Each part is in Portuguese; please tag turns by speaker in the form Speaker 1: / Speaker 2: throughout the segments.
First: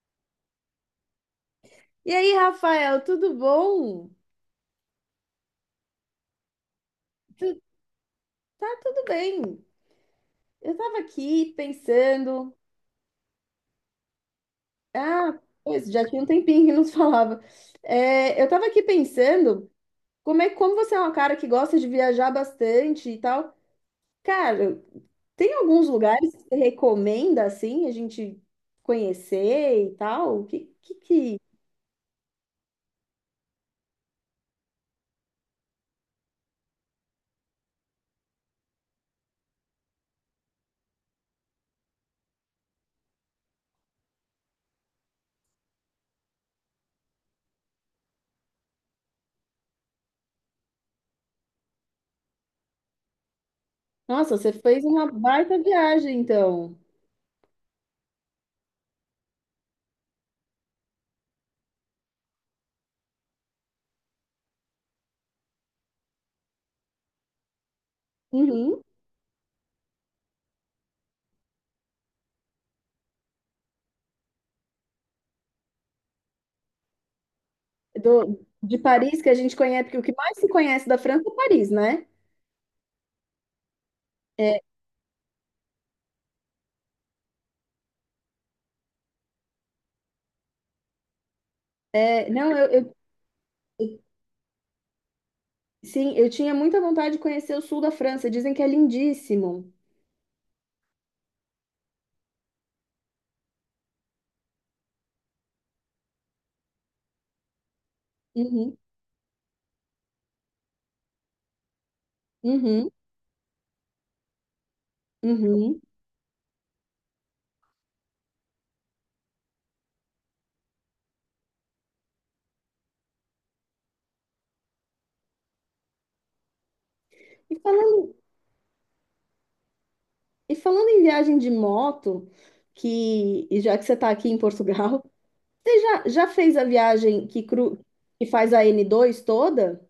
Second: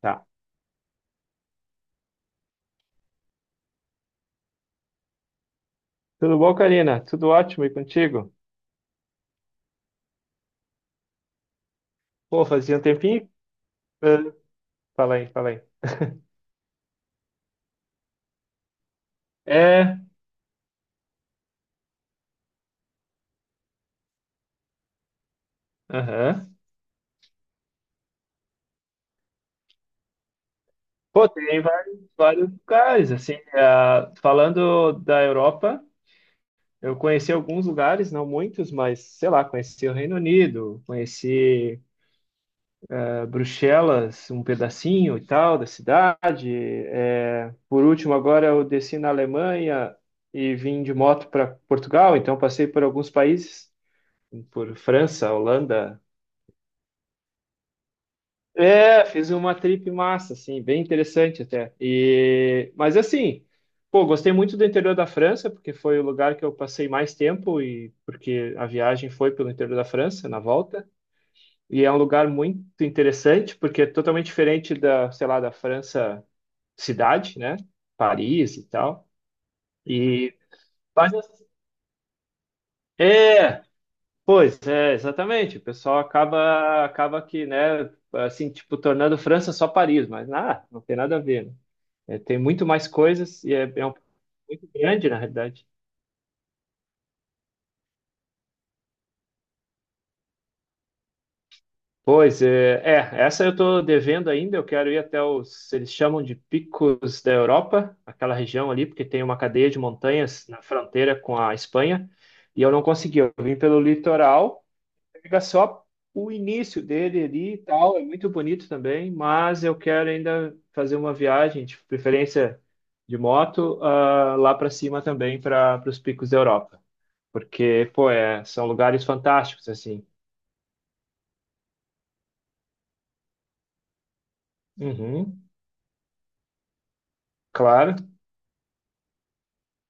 Speaker 1: Tá.
Speaker 2: E aí, Rafael, tudo bom?
Speaker 1: Tudo bom, Karina? Tudo
Speaker 2: Tu-
Speaker 1: ótimo e contigo?
Speaker 2: tá tudo bem. Eu tava aqui
Speaker 1: Pô,
Speaker 2: pensando.
Speaker 1: fazia um tempinho. eh, Fala aí,
Speaker 2: Ah,
Speaker 1: fala aí.
Speaker 2: pois, já tinha um tempinho que não se falava. É, eu tava aqui pensando
Speaker 1: É,
Speaker 2: como você é uma cara que gosta de viajar bastante e tal. Cara, tem alguns lugares que você
Speaker 1: aham.
Speaker 2: recomenda assim a gente conhecer e tal? Que, que,
Speaker 1: Pô,
Speaker 2: que...
Speaker 1: tem vários, vários lugares, assim, falando da Europa, eu conheci alguns lugares, não muitos, mas, sei lá, conheci o Reino Unido, conheci Bruxelas, um pedacinho e tal da cidade. É, por último, agora eu desci na Alemanha e vim de moto para Portugal, então passei por alguns países,
Speaker 2: Nossa, você
Speaker 1: por
Speaker 2: fez uma
Speaker 1: França,
Speaker 2: baita
Speaker 1: Holanda.
Speaker 2: viagem, então.
Speaker 1: É, fiz uma trip massa, assim, bem interessante até. E, mas assim, pô, gostei muito do interior da França, porque foi o lugar que eu passei mais tempo e porque a
Speaker 2: Uhum.
Speaker 1: viagem foi pelo interior da França na volta. E é um lugar muito interessante, porque é totalmente diferente da, sei lá, da França cidade, né?
Speaker 2: Do,
Speaker 1: Paris e
Speaker 2: de
Speaker 1: tal.
Speaker 2: Paris, que a gente conhece, porque o que
Speaker 1: E
Speaker 2: mais se conhece da
Speaker 1: mas,
Speaker 2: França é Paris, né?
Speaker 1: é, pois
Speaker 2: É,
Speaker 1: é, exatamente. O pessoal acaba que, né, assim, tipo, tornando França só Paris, mas nada, não tem nada a ver, né? É,
Speaker 2: é
Speaker 1: tem
Speaker 2: não,
Speaker 1: muito mais coisas e é, é um, muito grande, na realidade.
Speaker 2: sim, eu tinha muita vontade de conhecer o sul da França. Dizem que é lindíssimo.
Speaker 1: Pois é, é, essa eu estou devendo ainda. Eu quero ir até os, eles chamam de Picos da Europa, aquela região
Speaker 2: Uhum,
Speaker 1: ali, porque tem uma cadeia de montanhas na fronteira com a Espanha, e eu não
Speaker 2: uhum,
Speaker 1: consegui. Eu vim pelo litoral, pega
Speaker 2: uhum.
Speaker 1: só o início dele ali e tal, é muito bonito também, mas eu quero ainda fazer uma viagem, de preferência de moto, lá para cima também, para os Picos da Europa.
Speaker 2: E
Speaker 1: Porque, pô,
Speaker 2: falando,
Speaker 1: é, são lugares fantásticos, assim.
Speaker 2: e falando em viagem de moto, que e já que você está aqui em Portugal,
Speaker 1: Uhum,
Speaker 2: você já fez a viagem que, cru,
Speaker 1: claro.
Speaker 2: que faz a N2 toda?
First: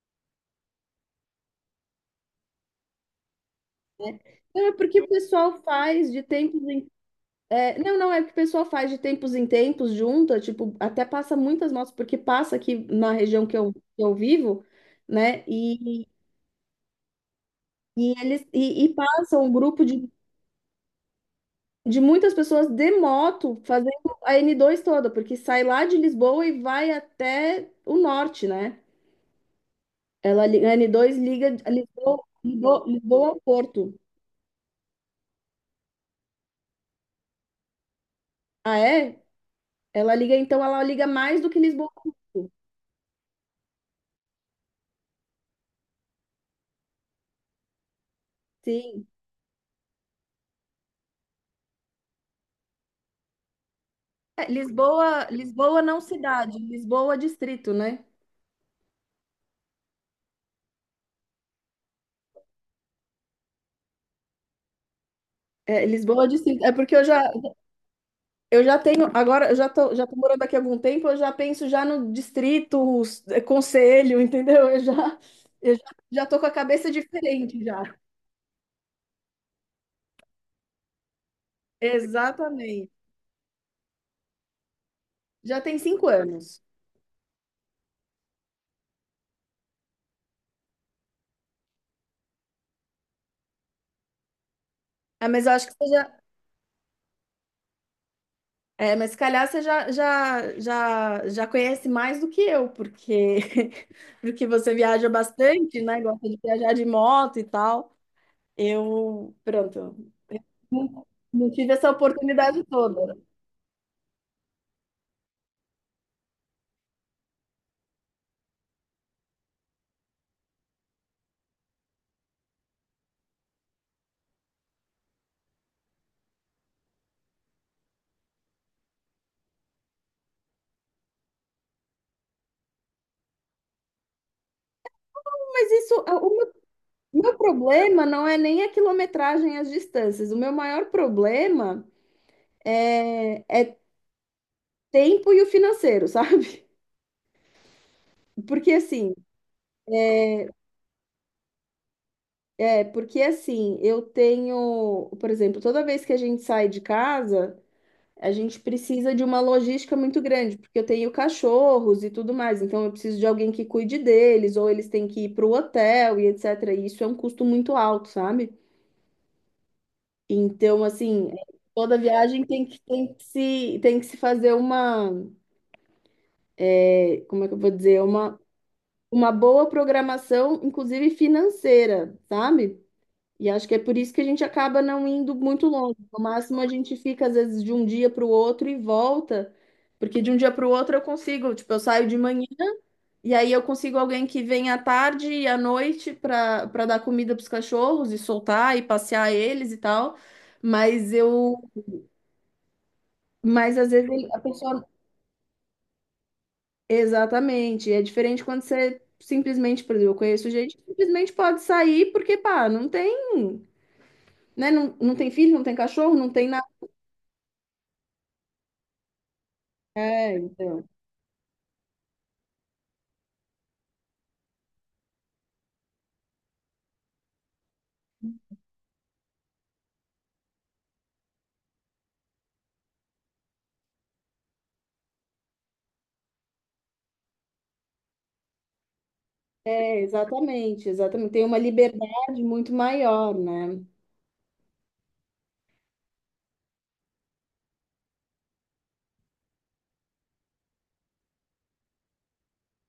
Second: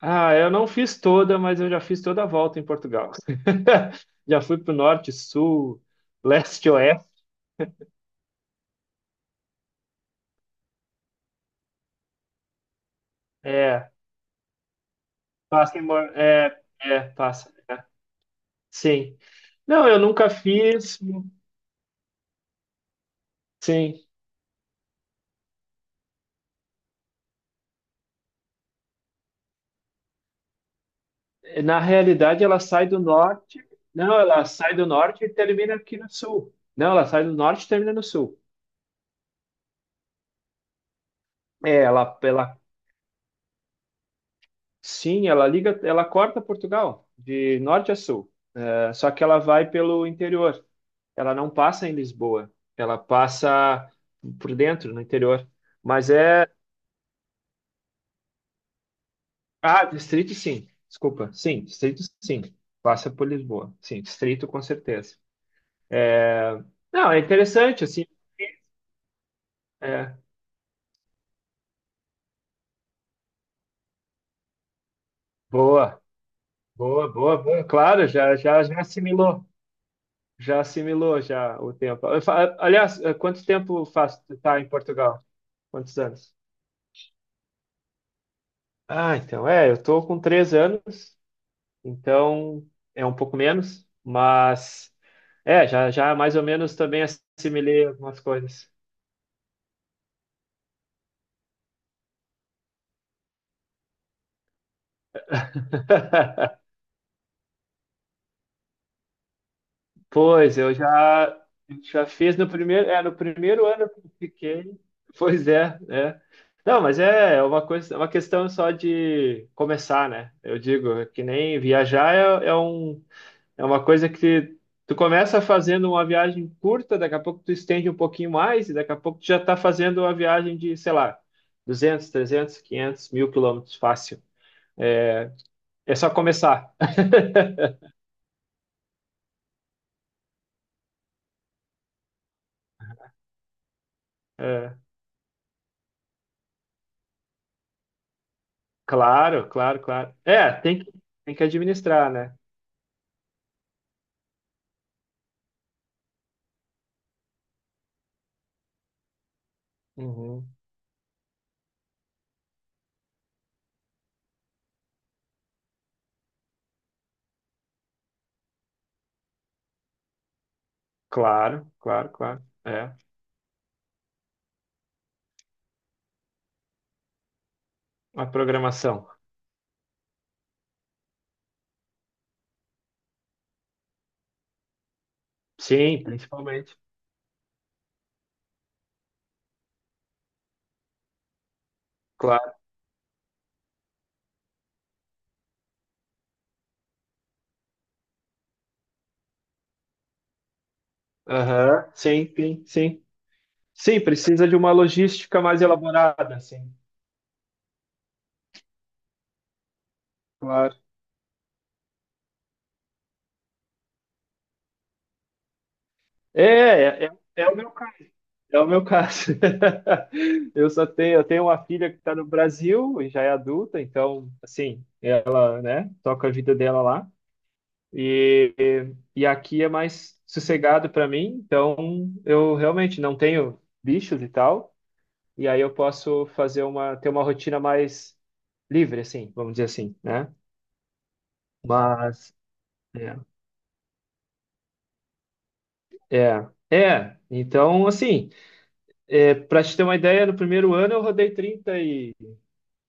Speaker 1: Ah, eu não fiz toda, mas eu já fiz toda a volta em Portugal.
Speaker 2: Né?
Speaker 1: Já fui
Speaker 2: Não, é
Speaker 1: pro
Speaker 2: porque o
Speaker 1: norte,
Speaker 2: pessoal
Speaker 1: sul,
Speaker 2: faz de tempos
Speaker 1: leste,
Speaker 2: em
Speaker 1: oeste.
Speaker 2: é, não, não, é que o pessoal faz de tempos em tempos, junta, tipo, até passa muitas motos, porque passa aqui na região que eu, que
Speaker 1: É,
Speaker 2: eu vivo, né?
Speaker 1: passa em...
Speaker 2: e
Speaker 1: É, é, passa. É.
Speaker 2: E eles e, e
Speaker 1: Sim.
Speaker 2: passa um grupo
Speaker 1: Não, eu
Speaker 2: de,
Speaker 1: nunca fiz.
Speaker 2: de muitas pessoas de moto
Speaker 1: Sim.
Speaker 2: fazendo a N2 toda, porque sai lá de Lisboa e vai até o norte, né? A N2 liga
Speaker 1: Na
Speaker 2: Lisboa,
Speaker 1: realidade, ela
Speaker 2: Lisboa,
Speaker 1: sai do
Speaker 2: Lisboa ao
Speaker 1: norte.
Speaker 2: Porto.
Speaker 1: Não, ela sai do norte e termina aqui no sul. Não, ela sai do norte e termina no sul.
Speaker 2: Ah, é? Ela liga, então ela liga mais do que
Speaker 1: É,
Speaker 2: Lisboa ao
Speaker 1: ela,
Speaker 2: Porto.
Speaker 1: ela sim, ela liga, ela corta Portugal de norte a sul. É,
Speaker 2: Sim.
Speaker 1: só que ela vai pelo interior. Ela não passa em Lisboa, ela passa
Speaker 2: É,
Speaker 1: por dentro, no
Speaker 2: Lisboa,
Speaker 1: interior.
Speaker 2: Lisboa não
Speaker 1: Mas é.
Speaker 2: cidade, Lisboa distrito, né?
Speaker 1: Ah, distrito sim, desculpa. Sim, distrito sim, passa por Lisboa. Sim, distrito com certeza.
Speaker 2: É, Lisboa distrito. É porque eu
Speaker 1: Não, é
Speaker 2: já,
Speaker 1: interessante, assim.
Speaker 2: Eu já tenho, agora eu já tô, já
Speaker 1: É,
Speaker 2: tô morando aqui há algum tempo, eu já penso já no distrito, conselho, entendeu? Eu já, eu já,
Speaker 1: boa,
Speaker 2: já tô com a cabeça
Speaker 1: boa, boa, boa.
Speaker 2: diferente já.
Speaker 1: Claro, já, já, já assimilou. Já assimilou já o tempo.
Speaker 2: Exatamente.
Speaker 1: Aliás, quanto tempo faz tu tá em Portugal?
Speaker 2: Já tem
Speaker 1: Quantos
Speaker 2: cinco
Speaker 1: anos?
Speaker 2: anos.
Speaker 1: Ah, então, é, eu tô com 3 anos, então é um pouco menos, mas
Speaker 2: É, mas eu acho
Speaker 1: é,
Speaker 2: que você
Speaker 1: já, já
Speaker 2: já,
Speaker 1: mais ou menos também assimilei algumas coisas.
Speaker 2: é, mas se calhar você já conhece mais do que eu, porque, porque você viaja bastante, né? Gosta de viajar de moto e tal. Eu, pronto,
Speaker 1: Pois, eu
Speaker 2: não,
Speaker 1: já,
Speaker 2: não tive essa
Speaker 1: já fiz no
Speaker 2: oportunidade
Speaker 1: primeiro, é, no
Speaker 2: toda.
Speaker 1: primeiro ano que eu fiquei. Pois é, é. Não, mas é é uma coisa, é uma questão só de começar, né? Eu digo, é que nem viajar é, é um, é uma coisa que tu começa fazendo uma viagem curta, daqui a pouco tu estende um pouquinho mais, e daqui a pouco tu já está fazendo uma viagem de, sei lá, 200, 300, 500, 1.000 km, fácil. É,
Speaker 2: Mas
Speaker 1: é
Speaker 2: isso,
Speaker 1: só começar.
Speaker 2: meu problema não é nem a quilometragem e as distâncias. O meu maior problema,
Speaker 1: É,
Speaker 2: tempo e o financeiro, sabe? Porque assim,
Speaker 1: claro, claro, claro. É, tem que administrar, né?
Speaker 2: é porque assim, eu tenho, por exemplo, toda vez que a gente sai de casa, a gente precisa de uma logística muito
Speaker 1: Uhum.
Speaker 2: grande, porque eu tenho cachorros e tudo mais, então eu preciso de alguém que cuide deles, ou eles têm que ir para o hotel e etc. E isso é um custo muito alto, sabe? Então, assim,
Speaker 1: Claro,
Speaker 2: toda
Speaker 1: claro, claro.
Speaker 2: viagem tem que,
Speaker 1: É,
Speaker 2: tem que se, tem que se fazer uma como é que eu vou dizer,
Speaker 1: a
Speaker 2: uma,
Speaker 1: programação.
Speaker 2: uma boa programação, inclusive financeira, sabe? E acho que é por isso que a gente acaba não indo muito longe.
Speaker 1: Sim,
Speaker 2: No máximo, a
Speaker 1: principalmente.
Speaker 2: gente fica, às vezes, de um dia para o outro e volta, porque de um dia para o outro eu consigo, tipo, eu saio de manhã
Speaker 1: Claro.
Speaker 2: e aí eu consigo alguém que vem à tarde e à noite para dar comida para os cachorros e soltar e passear eles e tal. Mas eu,
Speaker 1: Aham. Sim, sim, sim.
Speaker 2: mas às
Speaker 1: Sim,
Speaker 2: vezes a
Speaker 1: precisa de uma
Speaker 2: pessoa
Speaker 1: logística mais elaborada, sim.
Speaker 2: Exatamente. É diferente quando você simplesmente, por exemplo, eu conheço
Speaker 1: Claro.
Speaker 2: gente que simplesmente pode sair porque, pá, não tem, né? Não, não tem filho, não tem cachorro, não
Speaker 1: É,
Speaker 2: tem nada.
Speaker 1: é, é, é o meu caso. É o meu caso.
Speaker 2: É,
Speaker 1: Eu só
Speaker 2: então.
Speaker 1: tenho, eu tenho uma filha que está no Brasil e já é adulta, então, assim, ela, né, toca a vida dela lá. E, e aqui é mais sossegado para mim, então eu realmente não tenho bichos e tal, e aí eu posso fazer uma, ter uma rotina mais livre, assim, vamos dizer assim,
Speaker 2: É,
Speaker 1: né?
Speaker 2: exatamente, exatamente. Tem uma
Speaker 1: Mas,
Speaker 2: liberdade muito
Speaker 1: é,
Speaker 2: maior, né?
Speaker 1: é, é. Então, assim, é, para te ter uma ideia, no primeiro ano eu rodei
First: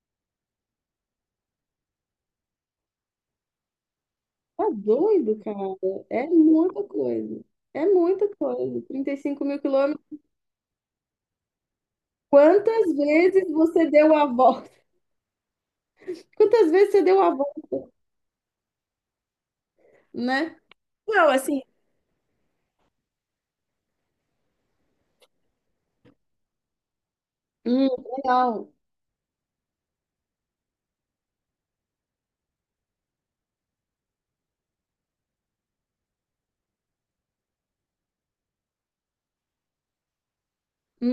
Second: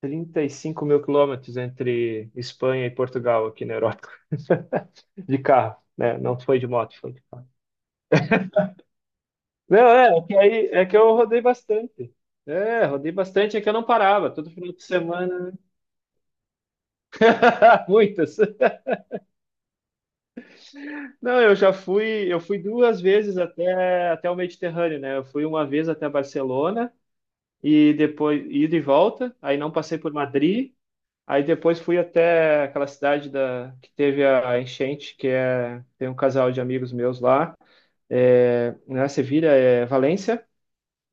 Speaker 1: 35.000 km entre Espanha e Portugal aqui na Europa.
Speaker 2: Tá
Speaker 1: De
Speaker 2: doido, cara.
Speaker 1: carro, né?
Speaker 2: É
Speaker 1: Não foi de
Speaker 2: muita
Speaker 1: moto, foi.
Speaker 2: coisa. É muita coisa. trinta e cinco mil
Speaker 1: Não,
Speaker 2: quilômetros.
Speaker 1: é, é que aí é que eu rodei bastante. É,
Speaker 2: Quantas
Speaker 1: rodei
Speaker 2: vezes
Speaker 1: bastante, é que eu não
Speaker 2: você deu a
Speaker 1: parava, todo
Speaker 2: volta?
Speaker 1: final de semana.
Speaker 2: Quantas vezes você deu a volta,
Speaker 1: Muitas.
Speaker 2: né? Não,
Speaker 1: Não, eu
Speaker 2: assim.
Speaker 1: já fui, eu fui duas vezes até o Mediterrâneo, né? Eu fui uma vez até Barcelona
Speaker 2: Hum,
Speaker 1: e depois
Speaker 2: legal.
Speaker 1: ida e volta, aí não passei por Madrid, aí depois fui até aquela cidade da que teve a enchente, que é tem um casal de amigos meus lá. É, né, Sevilha é Valência,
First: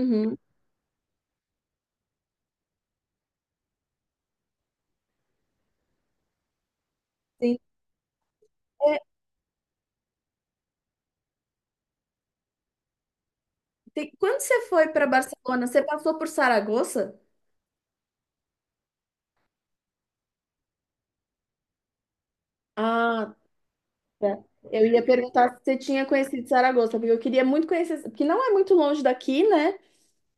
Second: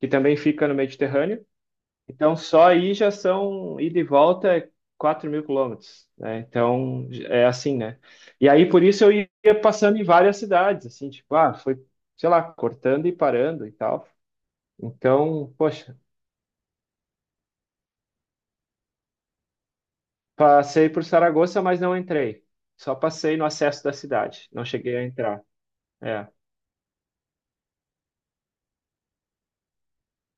Speaker 1: que também fica no Mediterrâneo. Então, só aí já são ida e volta é 4 mil quilômetros, né? Então, é
Speaker 2: Sim.
Speaker 1: assim, né? E aí, por isso, eu ia passando em várias cidades, assim, tipo, ah, foi, sei lá, cortando e parando e tal.
Speaker 2: Quando você foi para
Speaker 1: Então,
Speaker 2: Barcelona, você
Speaker 1: poxa,
Speaker 2: passou por Saragoça?
Speaker 1: passei por Saragoça, mas não entrei. Só
Speaker 2: Ah,
Speaker 1: passei no acesso da
Speaker 2: tá.
Speaker 1: cidade, não
Speaker 2: Eu
Speaker 1: cheguei
Speaker 2: ia
Speaker 1: a entrar.
Speaker 2: perguntar se você tinha
Speaker 1: É.
Speaker 2: conhecido Saragoça, porque eu queria muito conhecer, porque não é muito longe daqui, né?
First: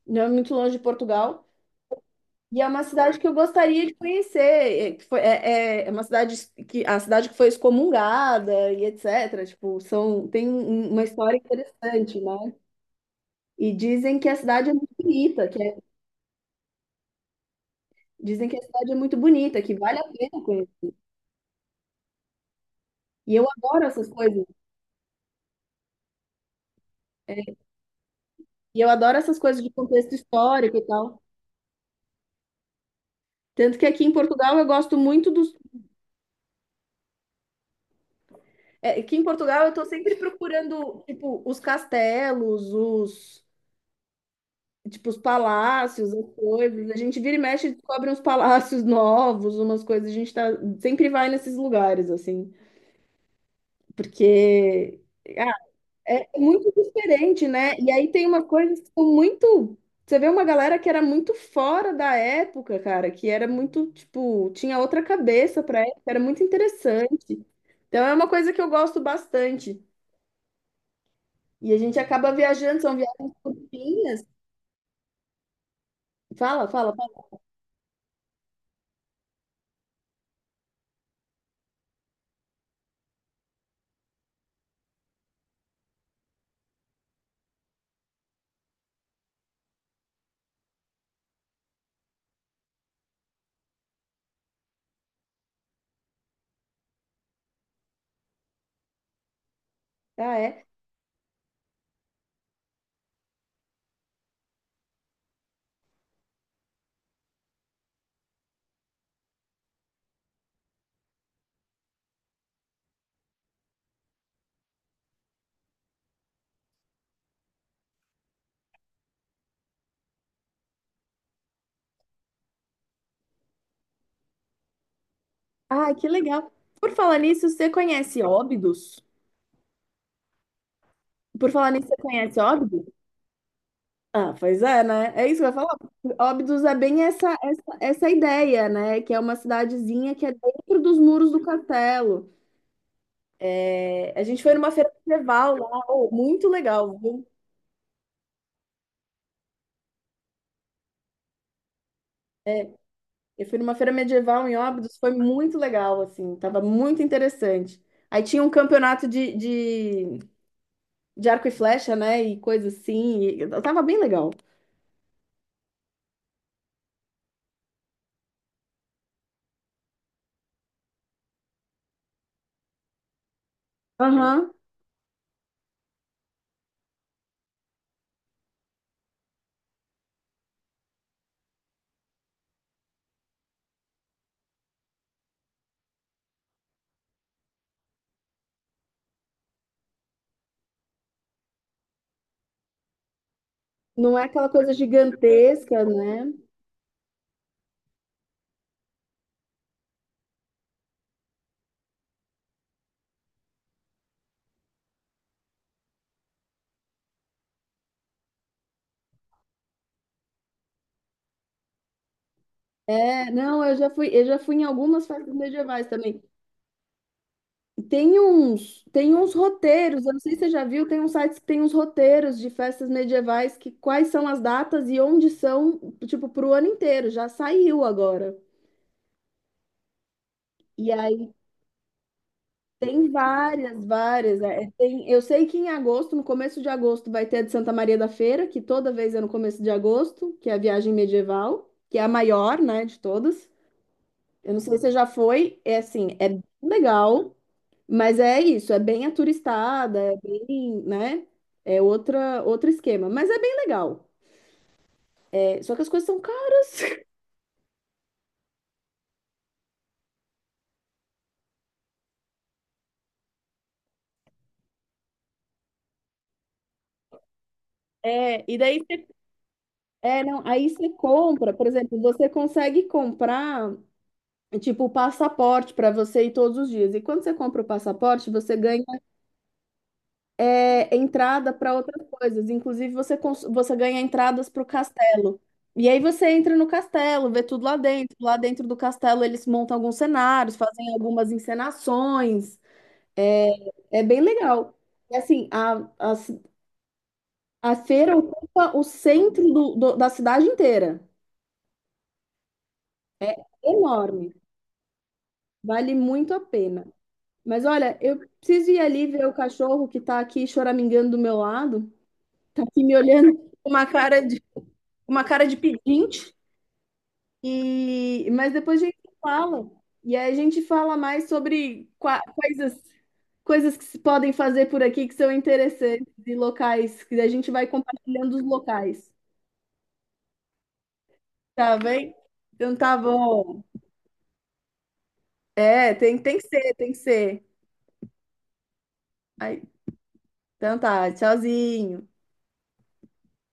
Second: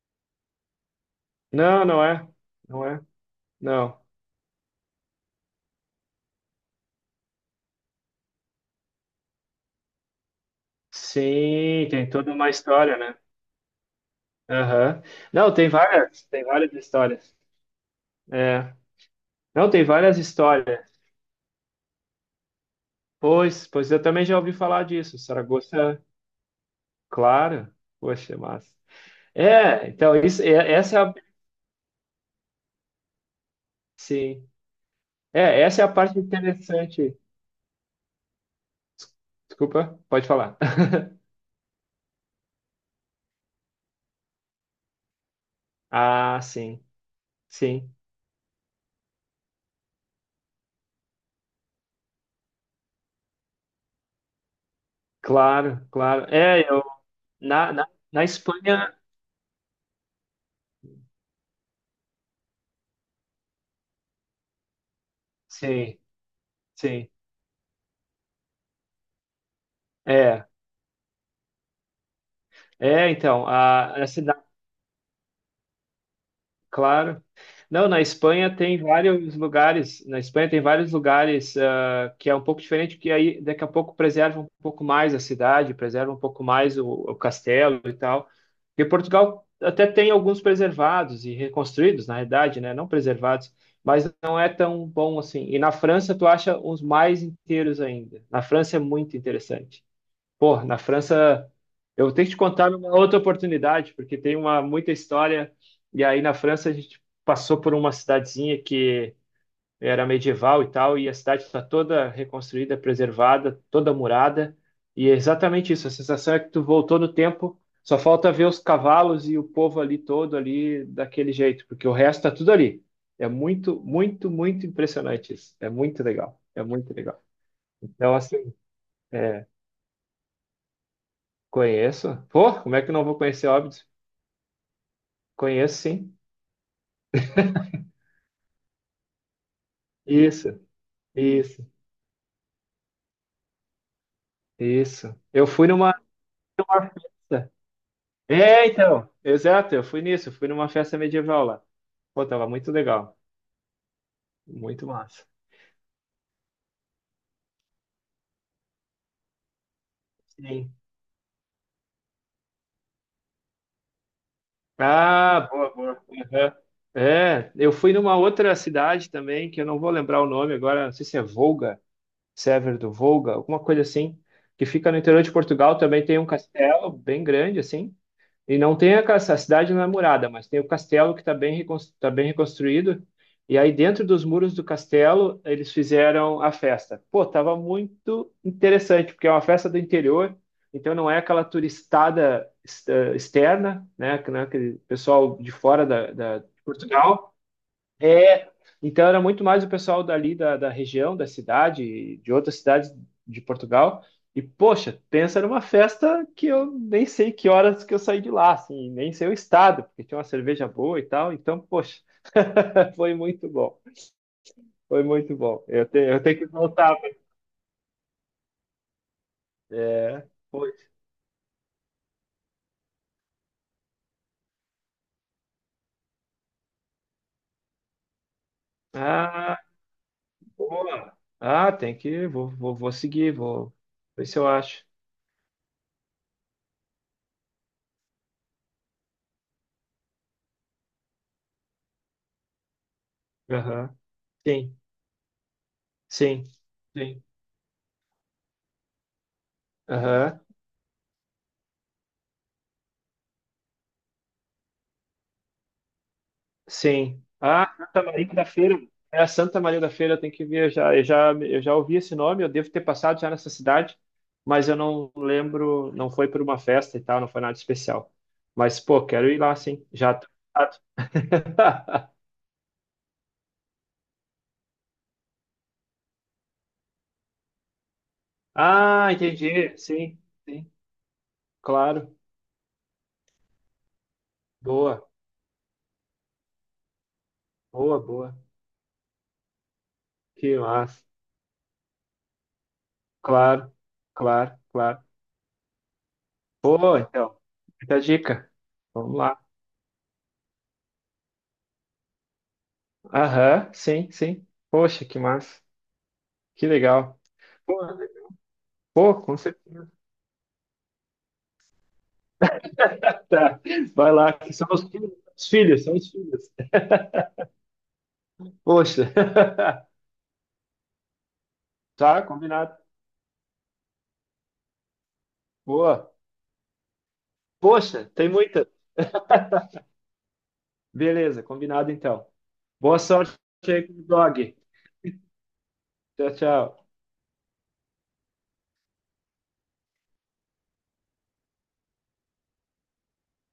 Speaker 2: Não é muito longe de Portugal.
Speaker 1: Não, não é,
Speaker 2: E é uma
Speaker 1: não é,
Speaker 2: cidade que eu gostaria de
Speaker 1: não.
Speaker 2: conhecer. É, é uma cidade que a cidade que foi excomungada e etc. Tipo, são, tem uma história
Speaker 1: Sim, tem
Speaker 2: interessante,
Speaker 1: toda uma
Speaker 2: né?
Speaker 1: história, né?
Speaker 2: E dizem que a cidade é muito
Speaker 1: Aham.
Speaker 2: bonita,
Speaker 1: Não, tem várias histórias.
Speaker 2: dizem que a
Speaker 1: É.
Speaker 2: cidade é muito bonita,
Speaker 1: Não,
Speaker 2: que
Speaker 1: tem
Speaker 2: vale a
Speaker 1: várias
Speaker 2: pena
Speaker 1: histórias.
Speaker 2: conhecer. E eu
Speaker 1: Pois,
Speaker 2: adoro
Speaker 1: pois eu
Speaker 2: essas
Speaker 1: também já
Speaker 2: coisas.
Speaker 1: ouvi falar disso. Saragossa, claro. Poxa, massa.
Speaker 2: E eu adoro essas coisas de
Speaker 1: É,
Speaker 2: contexto
Speaker 1: então isso, é-
Speaker 2: histórico e
Speaker 1: essa é a,
Speaker 2: tal. Tanto que aqui em
Speaker 1: sim.
Speaker 2: Portugal eu gosto muito dos.
Speaker 1: É, essa é a parte interessante.
Speaker 2: É, aqui em Portugal eu estou
Speaker 1: Desculpa,
Speaker 2: sempre
Speaker 1: pode falar.
Speaker 2: procurando, tipo, os castelos, os. Tipo, os palácios, as
Speaker 1: Ah, sim.
Speaker 2: coisas. A gente vira e mexe e
Speaker 1: Sim.
Speaker 2: descobre uns palácios novos, umas coisas. A gente tá, sempre vai nesses lugares, assim. Porque.
Speaker 1: Claro, claro.
Speaker 2: É
Speaker 1: É,
Speaker 2: muito
Speaker 1: eu
Speaker 2: diferente,
Speaker 1: na,
Speaker 2: né?
Speaker 1: na,
Speaker 2: E aí
Speaker 1: na
Speaker 2: tem uma coisa que
Speaker 1: Espanha,
Speaker 2: ficou muito. Você vê uma galera que era muito fora da época, cara, que era muito, tipo, tinha outra cabeça pra
Speaker 1: sim,
Speaker 2: época, era muito
Speaker 1: sim.
Speaker 2: interessante. Então é uma coisa que eu gosto bastante.
Speaker 1: É.
Speaker 2: E a gente acaba viajando, são
Speaker 1: É,
Speaker 2: viagens
Speaker 1: então, a
Speaker 2: curtinhas. Fala, fala,
Speaker 1: claro.
Speaker 2: fala.
Speaker 1: Não, na Espanha tem vários lugares, na Espanha tem vários lugares que é um pouco diferente, que aí daqui a pouco preserva um pouco mais a cidade, preserva um pouco mais o castelo e tal. E Portugal até tem alguns preservados e reconstruídos, na realidade, né? Não preservados, mas não é tão bom assim. E na França tu acha uns mais inteiros ainda. Na França é muito interessante.
Speaker 2: Ah,
Speaker 1: Pô,
Speaker 2: é.
Speaker 1: na França, eu tenho que te contar uma outra oportunidade, porque tem uma muita história. E aí na França a gente passou por uma cidadezinha que era medieval e tal, e a cidade está toda reconstruída, preservada, toda murada. E é exatamente isso. A sensação é que tu voltou no tempo. Só falta ver os cavalos e o povo ali todo ali daquele jeito, porque o resto tá tudo ali. É muito, muito, muito impressionante isso. É
Speaker 2: Ah,
Speaker 1: muito
Speaker 2: que
Speaker 1: legal.
Speaker 2: legal.
Speaker 1: É
Speaker 2: Por
Speaker 1: muito
Speaker 2: falar
Speaker 1: legal.
Speaker 2: nisso, você
Speaker 1: Então,
Speaker 2: conhece
Speaker 1: assim.
Speaker 2: Óbidos?
Speaker 1: É.
Speaker 2: Por falar nisso, você
Speaker 1: Conheço?
Speaker 2: conhece
Speaker 1: Pô, como é
Speaker 2: Óbidos?
Speaker 1: que não vou conhecer Óbidos?
Speaker 2: Ah, pois é, né? É isso que eu ia falar.
Speaker 1: Conheço, sim.
Speaker 2: Óbidos é bem essa ideia, né? Que é uma cidadezinha que é
Speaker 1: Isso,
Speaker 2: dentro dos muros do
Speaker 1: isso,
Speaker 2: castelo. É, a gente foi numa feira
Speaker 1: isso. Eu
Speaker 2: medieval
Speaker 1: fui
Speaker 2: lá,
Speaker 1: numa,
Speaker 2: oh, muito
Speaker 1: numa
Speaker 2: legal, viu?
Speaker 1: festa. É, então, exato, eu fui nisso, eu fui numa festa medieval lá. Pô, tava muito legal,
Speaker 2: Eu fui numa feira medieval em
Speaker 1: muito
Speaker 2: Óbidos, foi
Speaker 1: massa.
Speaker 2: muito legal, assim, tava muito interessante. Aí tinha um campeonato de, de,
Speaker 1: Sim.
Speaker 2: de arco e flecha, né? E coisa assim, e tava bem legal.
Speaker 1: Ah, boa, boa. Uhum. É, eu fui numa outra cidade também, que eu não vou lembrar o nome agora, não sei se é Volga, Sever do Volga, alguma coisa assim,
Speaker 2: Aham.
Speaker 1: que fica no interior de Portugal, também tem um castelo bem grande, assim. E não tem a, a cidade não é murada, mas tem o castelo que está bem, tá bem reconstruído. E aí, dentro dos muros do castelo, eles fizeram a festa. Pô, tava muito interessante, porque é uma festa do interior, então não é aquela turistada externa,
Speaker 2: Não
Speaker 1: né?
Speaker 2: é
Speaker 1: Que não é
Speaker 2: aquela coisa
Speaker 1: aquele pessoal de
Speaker 2: gigantesca,
Speaker 1: fora da,
Speaker 2: né?
Speaker 1: da de Portugal, é, então era muito mais o pessoal dali da, da região, da cidade, de outras cidades de Portugal. E, poxa, pensa numa festa que eu nem sei que horas que eu saí de lá, assim, nem sei o estado, porque tinha uma cerveja boa e tal. Então, poxa, foi
Speaker 2: É,
Speaker 1: muito
Speaker 2: não, eu
Speaker 1: bom.
Speaker 2: já fui, eu já fui em
Speaker 1: Foi
Speaker 2: algumas festas
Speaker 1: muito bom.
Speaker 2: medievais
Speaker 1: Eu, te,
Speaker 2: também.
Speaker 1: eu tenho que voltar.
Speaker 2: Tem uns roteiros, eu não
Speaker 1: É,
Speaker 2: sei se você já
Speaker 1: foi.
Speaker 2: viu, tem uns sites que tem uns roteiros de festas medievais que quais são as datas e onde são, tipo, pro ano inteiro, já saiu agora.
Speaker 1: Ah,
Speaker 2: E
Speaker 1: boa.
Speaker 2: aí
Speaker 1: Ah, tem que. Vou, vou, vou
Speaker 2: tem
Speaker 1: seguir, vou
Speaker 2: várias,
Speaker 1: ver se
Speaker 2: várias.
Speaker 1: eu acho.
Speaker 2: Eu sei que em agosto, no começo de agosto, vai ter a de Santa Maria da Feira, que toda vez é no começo de agosto, que é a viagem medieval, que é a maior, né, de todas.
Speaker 1: Aham.
Speaker 2: Eu não sei
Speaker 1: Sim,
Speaker 2: se você já foi, é assim, é bem
Speaker 1: sim, sim.
Speaker 2: legal. Mas é isso, é bem aturistada, é
Speaker 1: Aham.
Speaker 2: bem, né? É outra, outro esquema, mas é bem legal. É, só que as coisas são caras.
Speaker 1: Sim. Ah, Santa Maria da Feira. É a Santa Maria da Feira, eu tenho que viajar. Eu já ouvi esse nome, eu devo ter passado já nessa cidade, mas eu não lembro, não foi por uma festa e tal, não foi nada especial.
Speaker 2: É, e daí
Speaker 1: Mas, pô,
Speaker 2: você,
Speaker 1: quero ir lá, sim. Já
Speaker 2: é,
Speaker 1: tô...
Speaker 2: não, aí você compra, por exemplo, você consegue comprar tipo o passaporte para você ir todos os dias. E quando você compra o passaporte, você ganha
Speaker 1: Ah, entendi. Sim, sim.
Speaker 2: entrada para outras
Speaker 1: Claro.
Speaker 2: coisas. Inclusive, você ganha entradas para o
Speaker 1: Boa,
Speaker 2: castelo. E aí você entra no castelo, vê tudo lá
Speaker 1: boa,
Speaker 2: dentro. Lá
Speaker 1: boa.
Speaker 2: dentro do castelo eles montam alguns
Speaker 1: Que
Speaker 2: cenários, fazem
Speaker 1: massa.
Speaker 2: algumas encenações. É,
Speaker 1: Claro,
Speaker 2: é bem
Speaker 1: claro,
Speaker 2: legal.
Speaker 1: claro.
Speaker 2: E assim, a, a,
Speaker 1: Pô, então,
Speaker 2: a
Speaker 1: muita
Speaker 2: feira
Speaker 1: dica.
Speaker 2: ocupa o
Speaker 1: Vamos lá.
Speaker 2: centro da cidade inteira. É
Speaker 1: Aham, sim,
Speaker 2: enorme.
Speaker 1: sim. Poxa, que massa.
Speaker 2: Vale muito a
Speaker 1: Que
Speaker 2: pena.
Speaker 1: legal.
Speaker 2: Mas
Speaker 1: Pô,
Speaker 2: olha, eu preciso ir ali
Speaker 1: pô,
Speaker 2: ver o
Speaker 1: com
Speaker 2: cachorro
Speaker 1: certeza.
Speaker 2: que tá aqui choramingando do meu lado. Tá aqui me olhando
Speaker 1: Tá.
Speaker 2: com uma
Speaker 1: Vai
Speaker 2: cara
Speaker 1: lá,
Speaker 2: de,
Speaker 1: que são
Speaker 2: uma cara
Speaker 1: os
Speaker 2: de
Speaker 1: filhos, são os
Speaker 2: pedinte.
Speaker 1: filhos.
Speaker 2: E, mas depois a gente
Speaker 1: Poxa.
Speaker 2: fala. E aí a gente fala mais sobre
Speaker 1: Tá, combinado.
Speaker 2: coisas, coisas que se podem fazer por aqui que são interessantes
Speaker 1: Boa.
Speaker 2: e locais, que a gente vai
Speaker 1: Poxa, tem
Speaker 2: compartilhando os
Speaker 1: muita.
Speaker 2: locais.
Speaker 1: Beleza,
Speaker 2: Tá
Speaker 1: combinado
Speaker 2: bem?
Speaker 1: então.
Speaker 2: Então tá
Speaker 1: Boa sorte
Speaker 2: bom.
Speaker 1: aí com o blog.
Speaker 2: É,
Speaker 1: Tchau,
Speaker 2: tem que ser,
Speaker 1: tchau.
Speaker 2: tem que ser. Aí, então tá, tchauzinho.